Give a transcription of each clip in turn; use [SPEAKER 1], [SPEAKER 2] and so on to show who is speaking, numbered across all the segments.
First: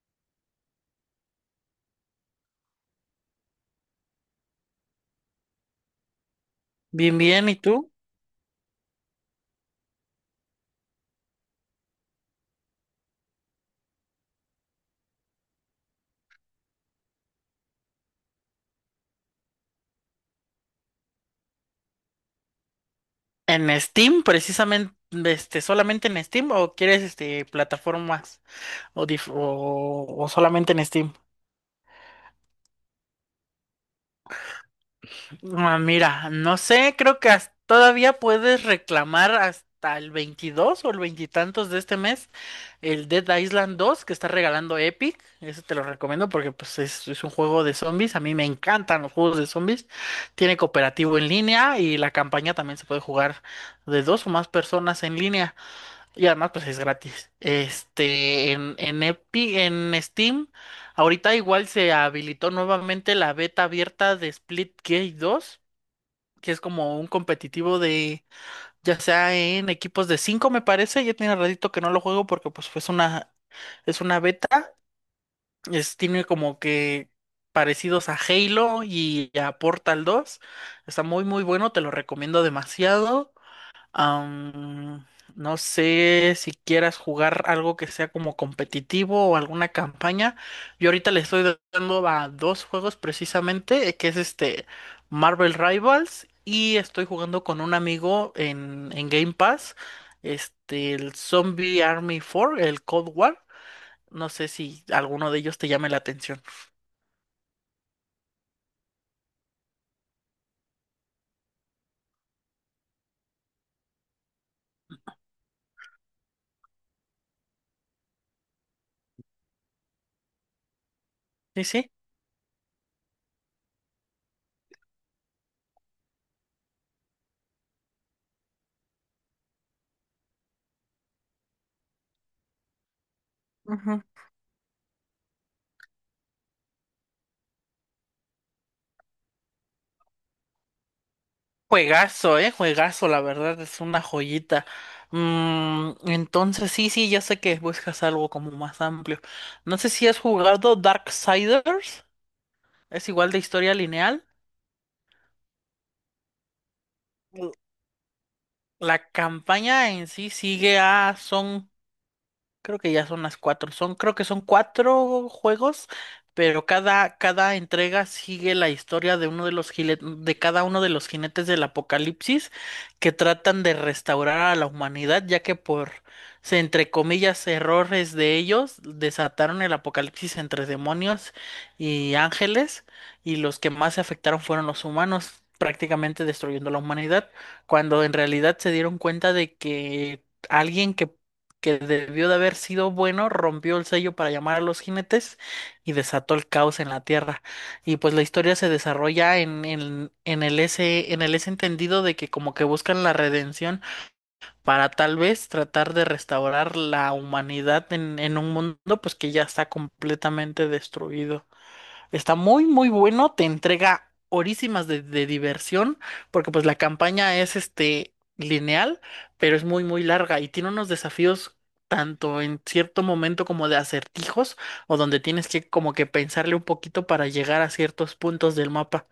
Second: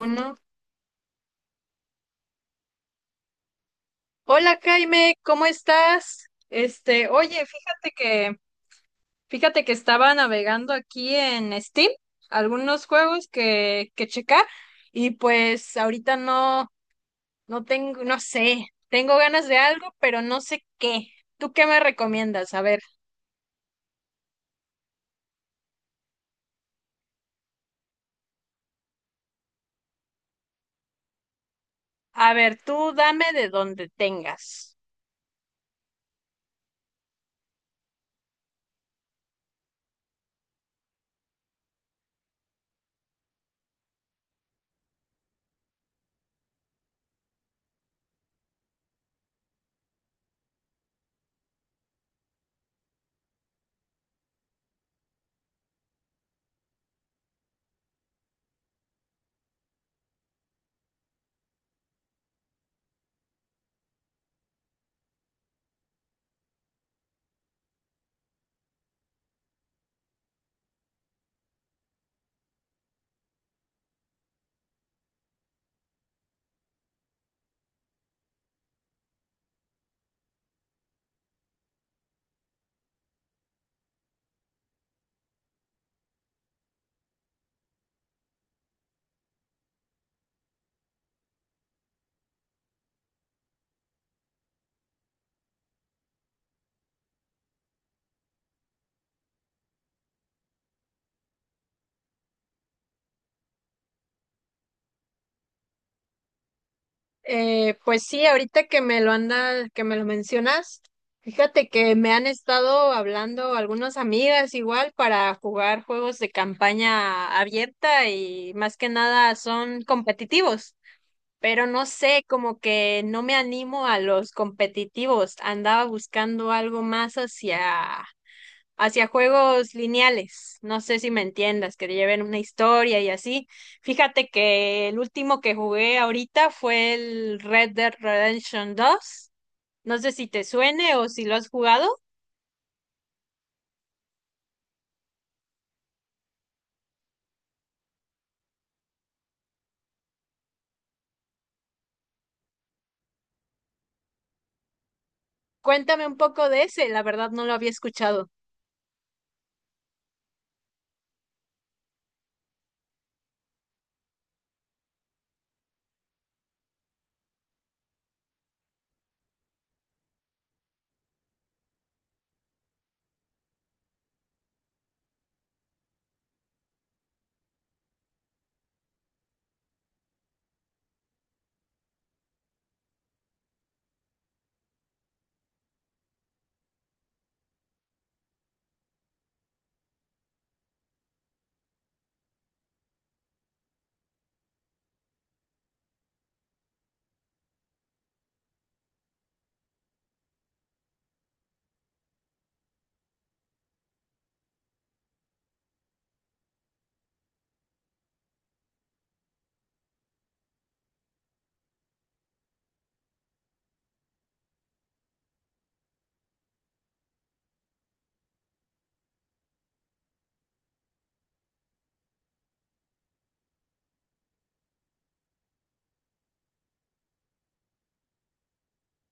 [SPEAKER 1] Uno. Hola Jaime, ¿cómo estás? Este,
[SPEAKER 2] Bien,
[SPEAKER 1] oye,
[SPEAKER 2] bien, ¿y
[SPEAKER 1] fíjate
[SPEAKER 2] tú?
[SPEAKER 1] que, fíjate que estaba navegando aquí en Steam, algunos juegos que checar, y pues ahorita no, no tengo, no sé, tengo ganas de algo, pero no sé qué. ¿Tú qué me recomiendas? A ver,
[SPEAKER 2] ¿En Steam, precisamente, solamente en Steam o quieres este plataformas o solamente en Steam?
[SPEAKER 1] a ver, tú dame de donde tengas.
[SPEAKER 2] Ah, mira, no sé, creo que todavía puedes reclamar hasta el 22 o el veintitantos de este mes el Dead Island dos que está regalando Epic. Eso te lo recomiendo porque es un juego de zombies. A mí me encantan los juegos de zombies. Tiene cooperativo en línea y la campaña también se puede jugar de dos o más personas en línea. Y además, pues es gratis. En en Steam, ahorita igual se habilitó nuevamente la beta abierta de Splitgate dos, que es como un competitivo ya sea en equipos de cinco, me parece. Ya tiene ratito que no lo juego porque es una beta. Tiene como que parecidos a Halo y a Portal dos. Está muy, muy bueno, te lo recomiendo demasiado. Am, no sé si quieras jugar algo que sea como competitivo o alguna campaña. Yo ahorita le estoy dando a dos juegos precisamente, que es este Marvel Rivals, y estoy jugando con un amigo en Game Pass, este, el Zombie Army 4, el Cold War. No sé si alguno de ellos te llame la atención.
[SPEAKER 1] Pues sí, ahorita que me lo mencionas, fíjate que me han estado hablando algunas amigas igual para jugar juegos de campaña abierta y más que nada son competitivos,
[SPEAKER 2] Sí,
[SPEAKER 1] pero no
[SPEAKER 2] sí.
[SPEAKER 1] sé, como que no me animo a los competitivos, andaba buscando algo más hacia juegos lineales. No sé si me entiendas, que lleven una historia y así. Fíjate que el último que jugué ahorita fue el Red Dead Redemption 2. No sé si te suene o si lo has jugado.
[SPEAKER 2] Juegazo, juegazo, la verdad es una joyita. Mm, entonces sí, sí, ya sé que buscas algo como más amplio. No sé si has jugado Darksiders, es igual de historia lineal.
[SPEAKER 1] Cuéntame un poco de ese, la verdad no lo
[SPEAKER 2] Mm.
[SPEAKER 1] había escuchado.
[SPEAKER 2] La campaña en sí sigue a, son creo que ya son las cuatro. Son, creo que son cuatro juegos, pero cada, cada entrega sigue la historia de uno de los de cada uno de los jinetes del apocalipsis, que tratan de restaurar a la humanidad, ya que entre comillas, errores de ellos, desataron el apocalipsis entre demonios y ángeles, y los que más se afectaron fueron los humanos, prácticamente destruyendo la humanidad, cuando en realidad se dieron cuenta de que alguien que debió de haber sido bueno, rompió el sello para llamar a los jinetes y desató el caos en la Tierra. Y pues la historia se desarrolla en el ese entendido de que como que buscan la redención para tal vez tratar de restaurar la humanidad en un mundo pues que ya está completamente destruido. Está muy, muy bueno, te entrega horísimas de diversión, porque pues la campaña es este lineal, pero es muy, muy larga y tiene unos desafíos tanto en cierto momento como de acertijos, o donde tienes que como que pensarle un poquito para llegar a ciertos puntos del mapa.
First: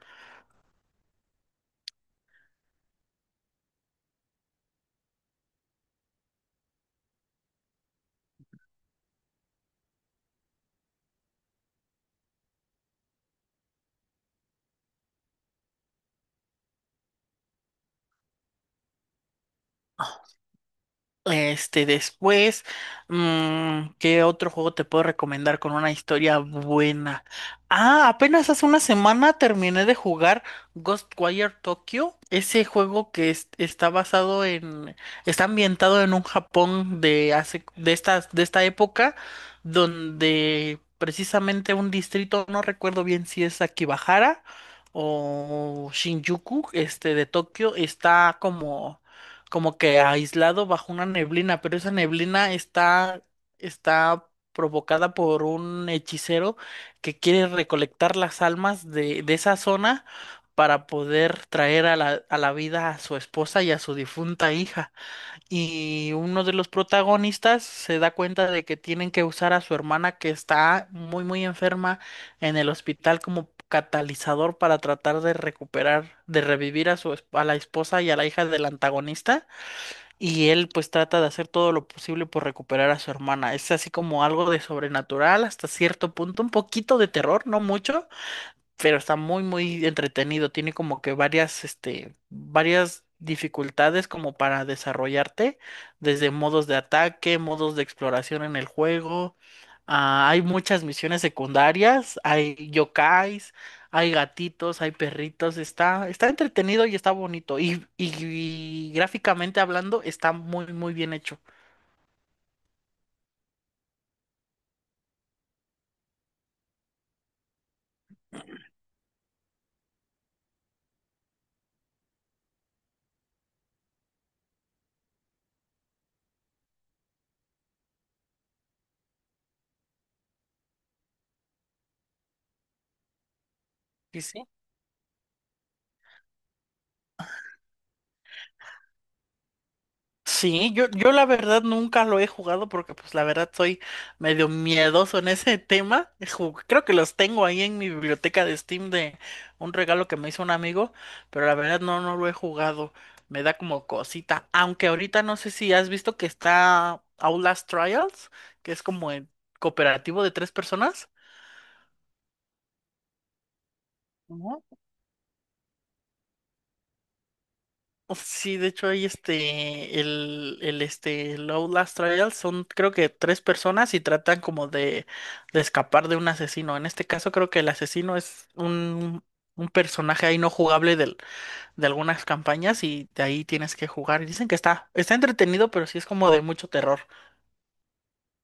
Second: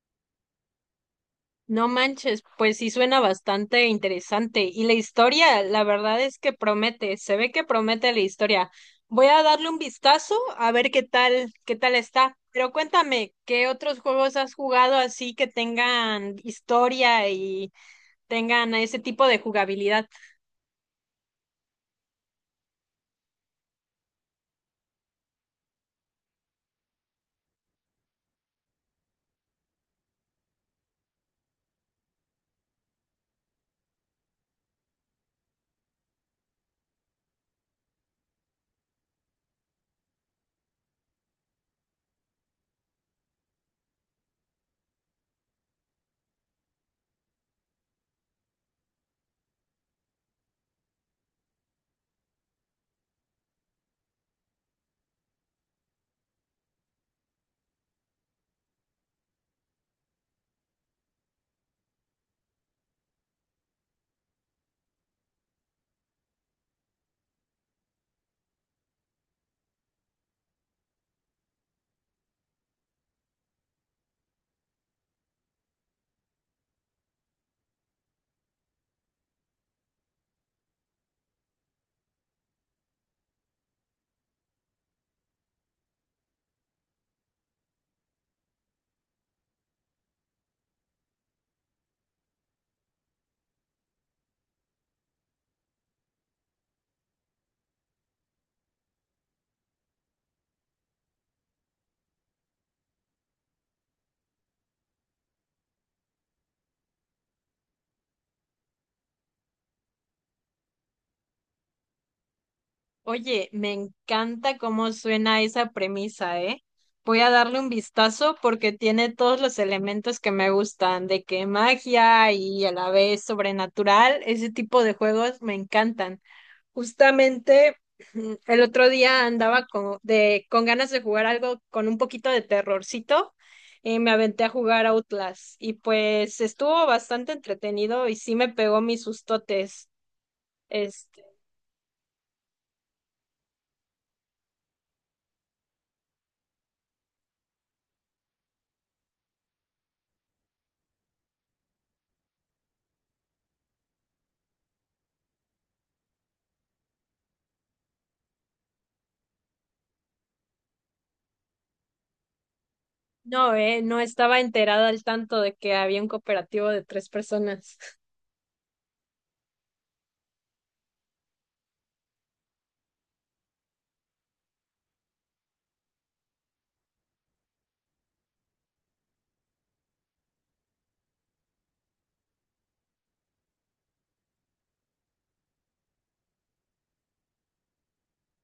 [SPEAKER 1] No manches, pues sí suena bastante interesante. Y la historia, la verdad es que promete, se ve que promete la historia. Voy a darle un vistazo a ver qué tal está. Pero cuéntame, ¿qué otros juegos has jugado así que tengan historia y tengan ese tipo de jugabilidad?
[SPEAKER 2] Este, después, mm, ¿qué otro juego te puedo recomendar con una historia buena? Ah, apenas hace una semana terminé de jugar Ghostwire Tokyo, ese juego que está basado en, está ambientado en un Japón de hace, de estas, de esta época, donde precisamente un distrito, no recuerdo bien si es Akibahara o Shinjuku, este, de Tokio, está como como que aislado bajo una neblina, pero esa está provocada por un hechicero que quiere recolectar las almas de esa zona para poder traer a a la vida a su esposa y a su difunta hija. Y uno de los protagonistas se da cuenta de que tienen que usar a su hermana que está muy, muy enferma en el hospital como catalizador para tratar de recuperar, de revivir a su, a la esposa y a la hija del antagonista. Y él pues trata de hacer todo lo posible por recuperar a su hermana. Es así como algo de sobrenatural hasta cierto punto, un poquito de terror, no mucho, pero está muy muy entretenido. Tiene como que varias, este, varias dificultades como para desarrollarte, desde modos de ataque, modos de exploración en el juego. Ah, hay muchas misiones secundarias, hay yokais, hay gatitos, hay perritos, está, está entretenido y está bonito. Y gráficamente hablando, está muy, muy bien hecho.
[SPEAKER 1] Oye, me encanta cómo suena esa premisa, ¿eh? Voy a darle un vistazo porque tiene todos los elementos que me gustan, de que magia y a la vez sobrenatural, ese tipo de juegos me encantan. Justamente el otro día andaba con ganas de jugar algo con un poquito de terrorcito y me
[SPEAKER 2] Sí,
[SPEAKER 1] aventé
[SPEAKER 2] sí,
[SPEAKER 1] a jugar Outlast y pues estuvo bastante entretenido y sí me pegó mis sustotes.
[SPEAKER 2] Sí, yo la verdad nunca lo he jugado porque pues la verdad soy medio miedoso en ese tema. Creo que los tengo ahí en mi biblioteca de Steam de un regalo que me hizo un amigo, pero la verdad no, no lo he jugado. Me da como cosita. Aunque ahorita no sé si has visto que está Outlast Trials, que es como el cooperativo de tres personas.
[SPEAKER 1] No, no estaba enterada al tanto de que había un cooperativo de 3 personas.
[SPEAKER 2] Sí, de hecho hay el Outlast Trial son, creo que tres personas, y tratan como de escapar de un asesino. En este caso creo que el asesino es un personaje ahí no jugable de algunas campañas y de ahí tienes que jugar. Y dicen que está, está entretenido, pero sí es como de mucho terror.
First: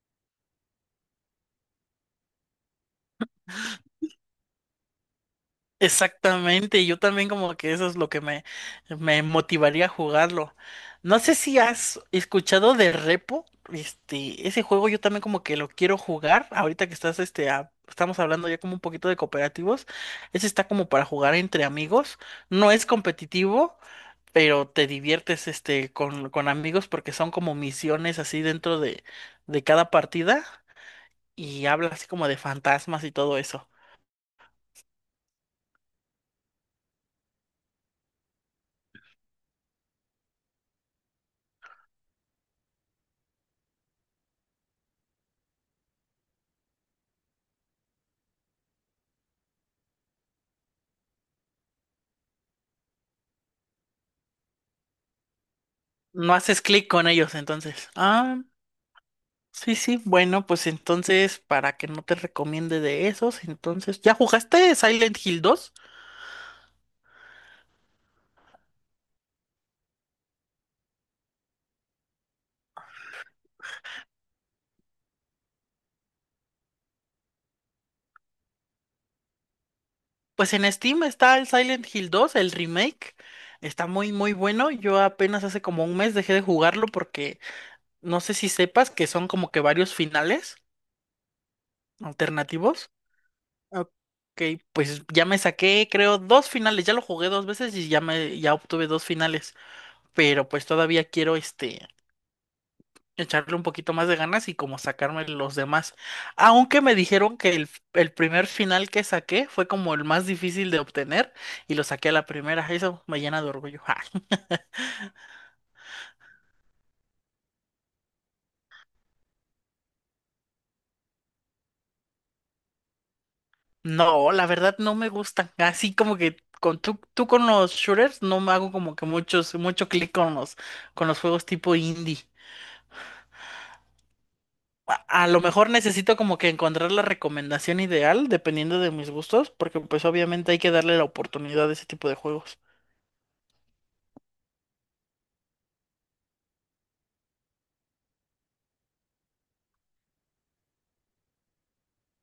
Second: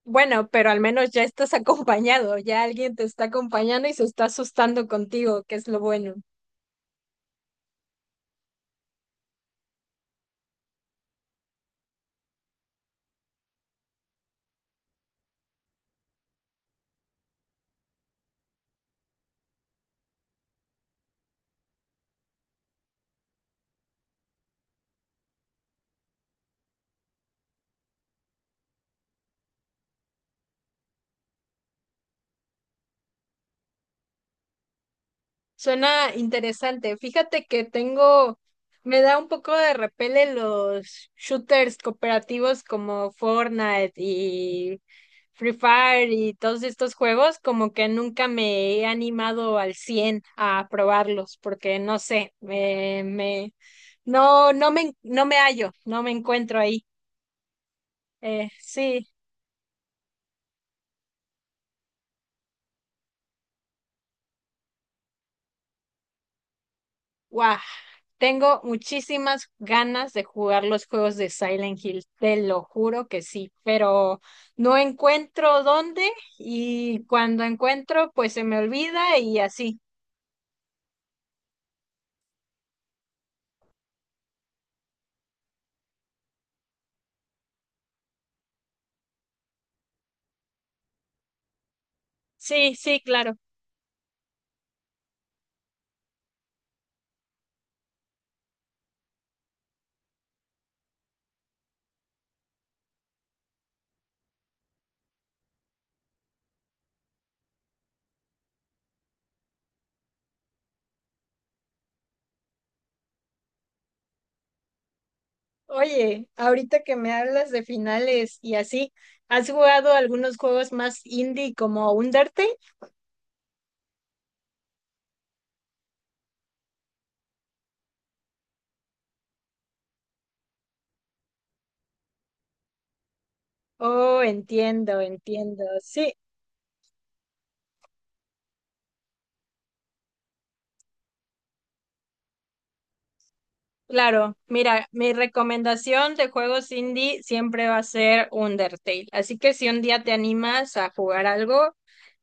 [SPEAKER 1] Bueno, pero al menos ya estás acompañado, ya alguien te está acompañando y se está asustando contigo, que es lo bueno.
[SPEAKER 2] Exactamente, yo también como que eso es lo que me motivaría a jugarlo. No sé si has escuchado de Repo, este, ese juego yo también como que lo quiero jugar, ahorita que estás, estamos hablando ya como un poquito de cooperativos, ese está como para jugar entre amigos, no es competitivo, pero te diviertes, este, con amigos porque son como misiones así dentro de cada partida y habla así como de fantasmas y todo eso.
[SPEAKER 1] Suena interesante. Fíjate que tengo, me da un poco de repele los shooters cooperativos como Fortnite y Free Fire y todos estos juegos, como que nunca me he animado al 100 a probarlos, porque no sé, me, no, no me, no me hallo, no me
[SPEAKER 2] No
[SPEAKER 1] encuentro
[SPEAKER 2] haces
[SPEAKER 1] ahí.
[SPEAKER 2] clic con ellos, entonces. Ah,
[SPEAKER 1] Sí.
[SPEAKER 2] sí, sí. Bueno, pues entonces, para que no te recomiende de esos, entonces, ¿ya jugaste Silent Hill dos?
[SPEAKER 1] Guau, tengo muchísimas ganas de jugar los juegos de Silent Hill, te lo juro que sí, pero no encuentro dónde y cuando encuentro, pues se me olvida y así.
[SPEAKER 2] Pues en Steam está el Silent Hill dos, el remake. Está muy, muy bueno. Yo apenas hace como un mes dejé de jugarlo porque no sé si sepas que son como que varios finales
[SPEAKER 1] Sí,
[SPEAKER 2] alternativos.
[SPEAKER 1] sí, claro.
[SPEAKER 2] Ok, pues ya me saqué, creo, dos finales. Ya lo jugué dos veces y ya me, ya obtuve dos finales. Pero pues todavía quiero este echarle un poquito más de ganas y como sacarme los demás. Aunque me dijeron que el primer final que saqué fue como el más difícil de obtener, y lo saqué a la primera. Eso me llena de orgullo. Ja.
[SPEAKER 1] Oye, ahorita que me hablas de finales y así, ¿has jugado algunos juegos más indie como Undertale?
[SPEAKER 2] No, la verdad no me gustan. Así como que con tú con los shooters, no me hago como que mucho clic con los juegos tipo indie.
[SPEAKER 1] Oh, entiendo,
[SPEAKER 2] A lo
[SPEAKER 1] entiendo.
[SPEAKER 2] mejor
[SPEAKER 1] Sí.
[SPEAKER 2] necesito como que encontrar la recomendación ideal dependiendo de mis gustos, porque pues obviamente hay que darle la oportunidad a ese tipo de juegos.
[SPEAKER 1] Claro, mira, mi recomendación de juegos indie siempre va a ser Undertale. Así que si un día te animas a jugar algo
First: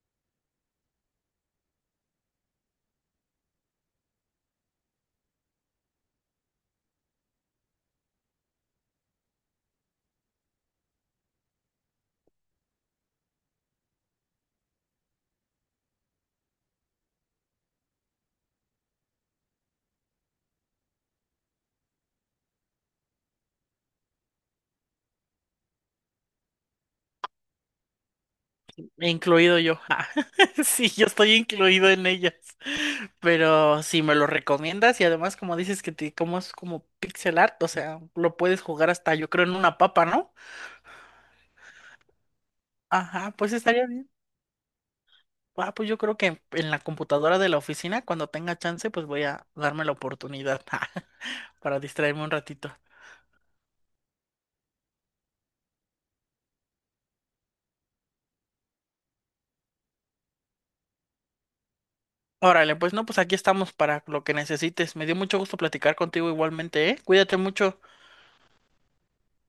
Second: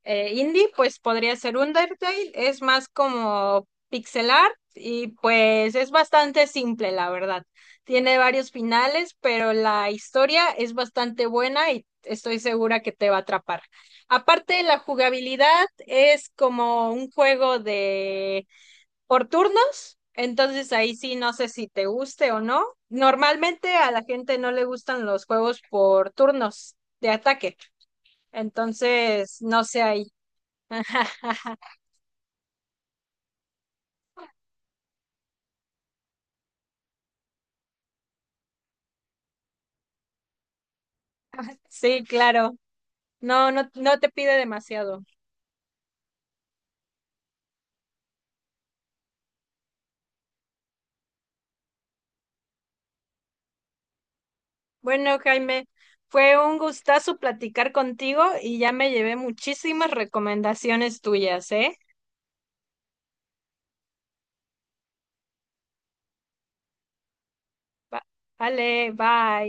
[SPEAKER 1] indie, pues podría ser Undertale. Es más como pixel art y pues es bastante simple, la verdad. Tiene varios finales, pero la historia es bastante buena y estoy segura que te va a atrapar. Aparte, la jugabilidad es como un juego de por turnos, entonces ahí sí no sé si te guste o no. Normalmente a la gente no le gustan los juegos por turnos de ataque, entonces
[SPEAKER 2] Incluido
[SPEAKER 1] no
[SPEAKER 2] yo.
[SPEAKER 1] sé
[SPEAKER 2] Ah,
[SPEAKER 1] ahí.
[SPEAKER 2] sí, yo estoy incluido en ellas. Pero si me lo recomiendas y además como dices que te, como es como pixel art, o sea, lo puedes jugar hasta yo creo en una papa, ¿no?
[SPEAKER 1] Sí, claro.
[SPEAKER 2] Ajá,
[SPEAKER 1] No,
[SPEAKER 2] pues
[SPEAKER 1] no,
[SPEAKER 2] estaría
[SPEAKER 1] no te
[SPEAKER 2] bien.
[SPEAKER 1] pide demasiado.
[SPEAKER 2] Ah, pues yo creo que en la computadora de la oficina, cuando tenga chance, pues voy a darme la oportunidad para distraerme un ratito.
[SPEAKER 1] Bueno, Jaime, fue un gustazo platicar contigo y ya me llevé muchísimas recomendaciones tuyas, ¿eh?
[SPEAKER 2] Órale, pues no, pues aquí estamos para lo que necesites. Me dio mucho gusto platicar contigo igualmente, ¿eh? Cuídate mucho.
[SPEAKER 1] Va- Vale, bye.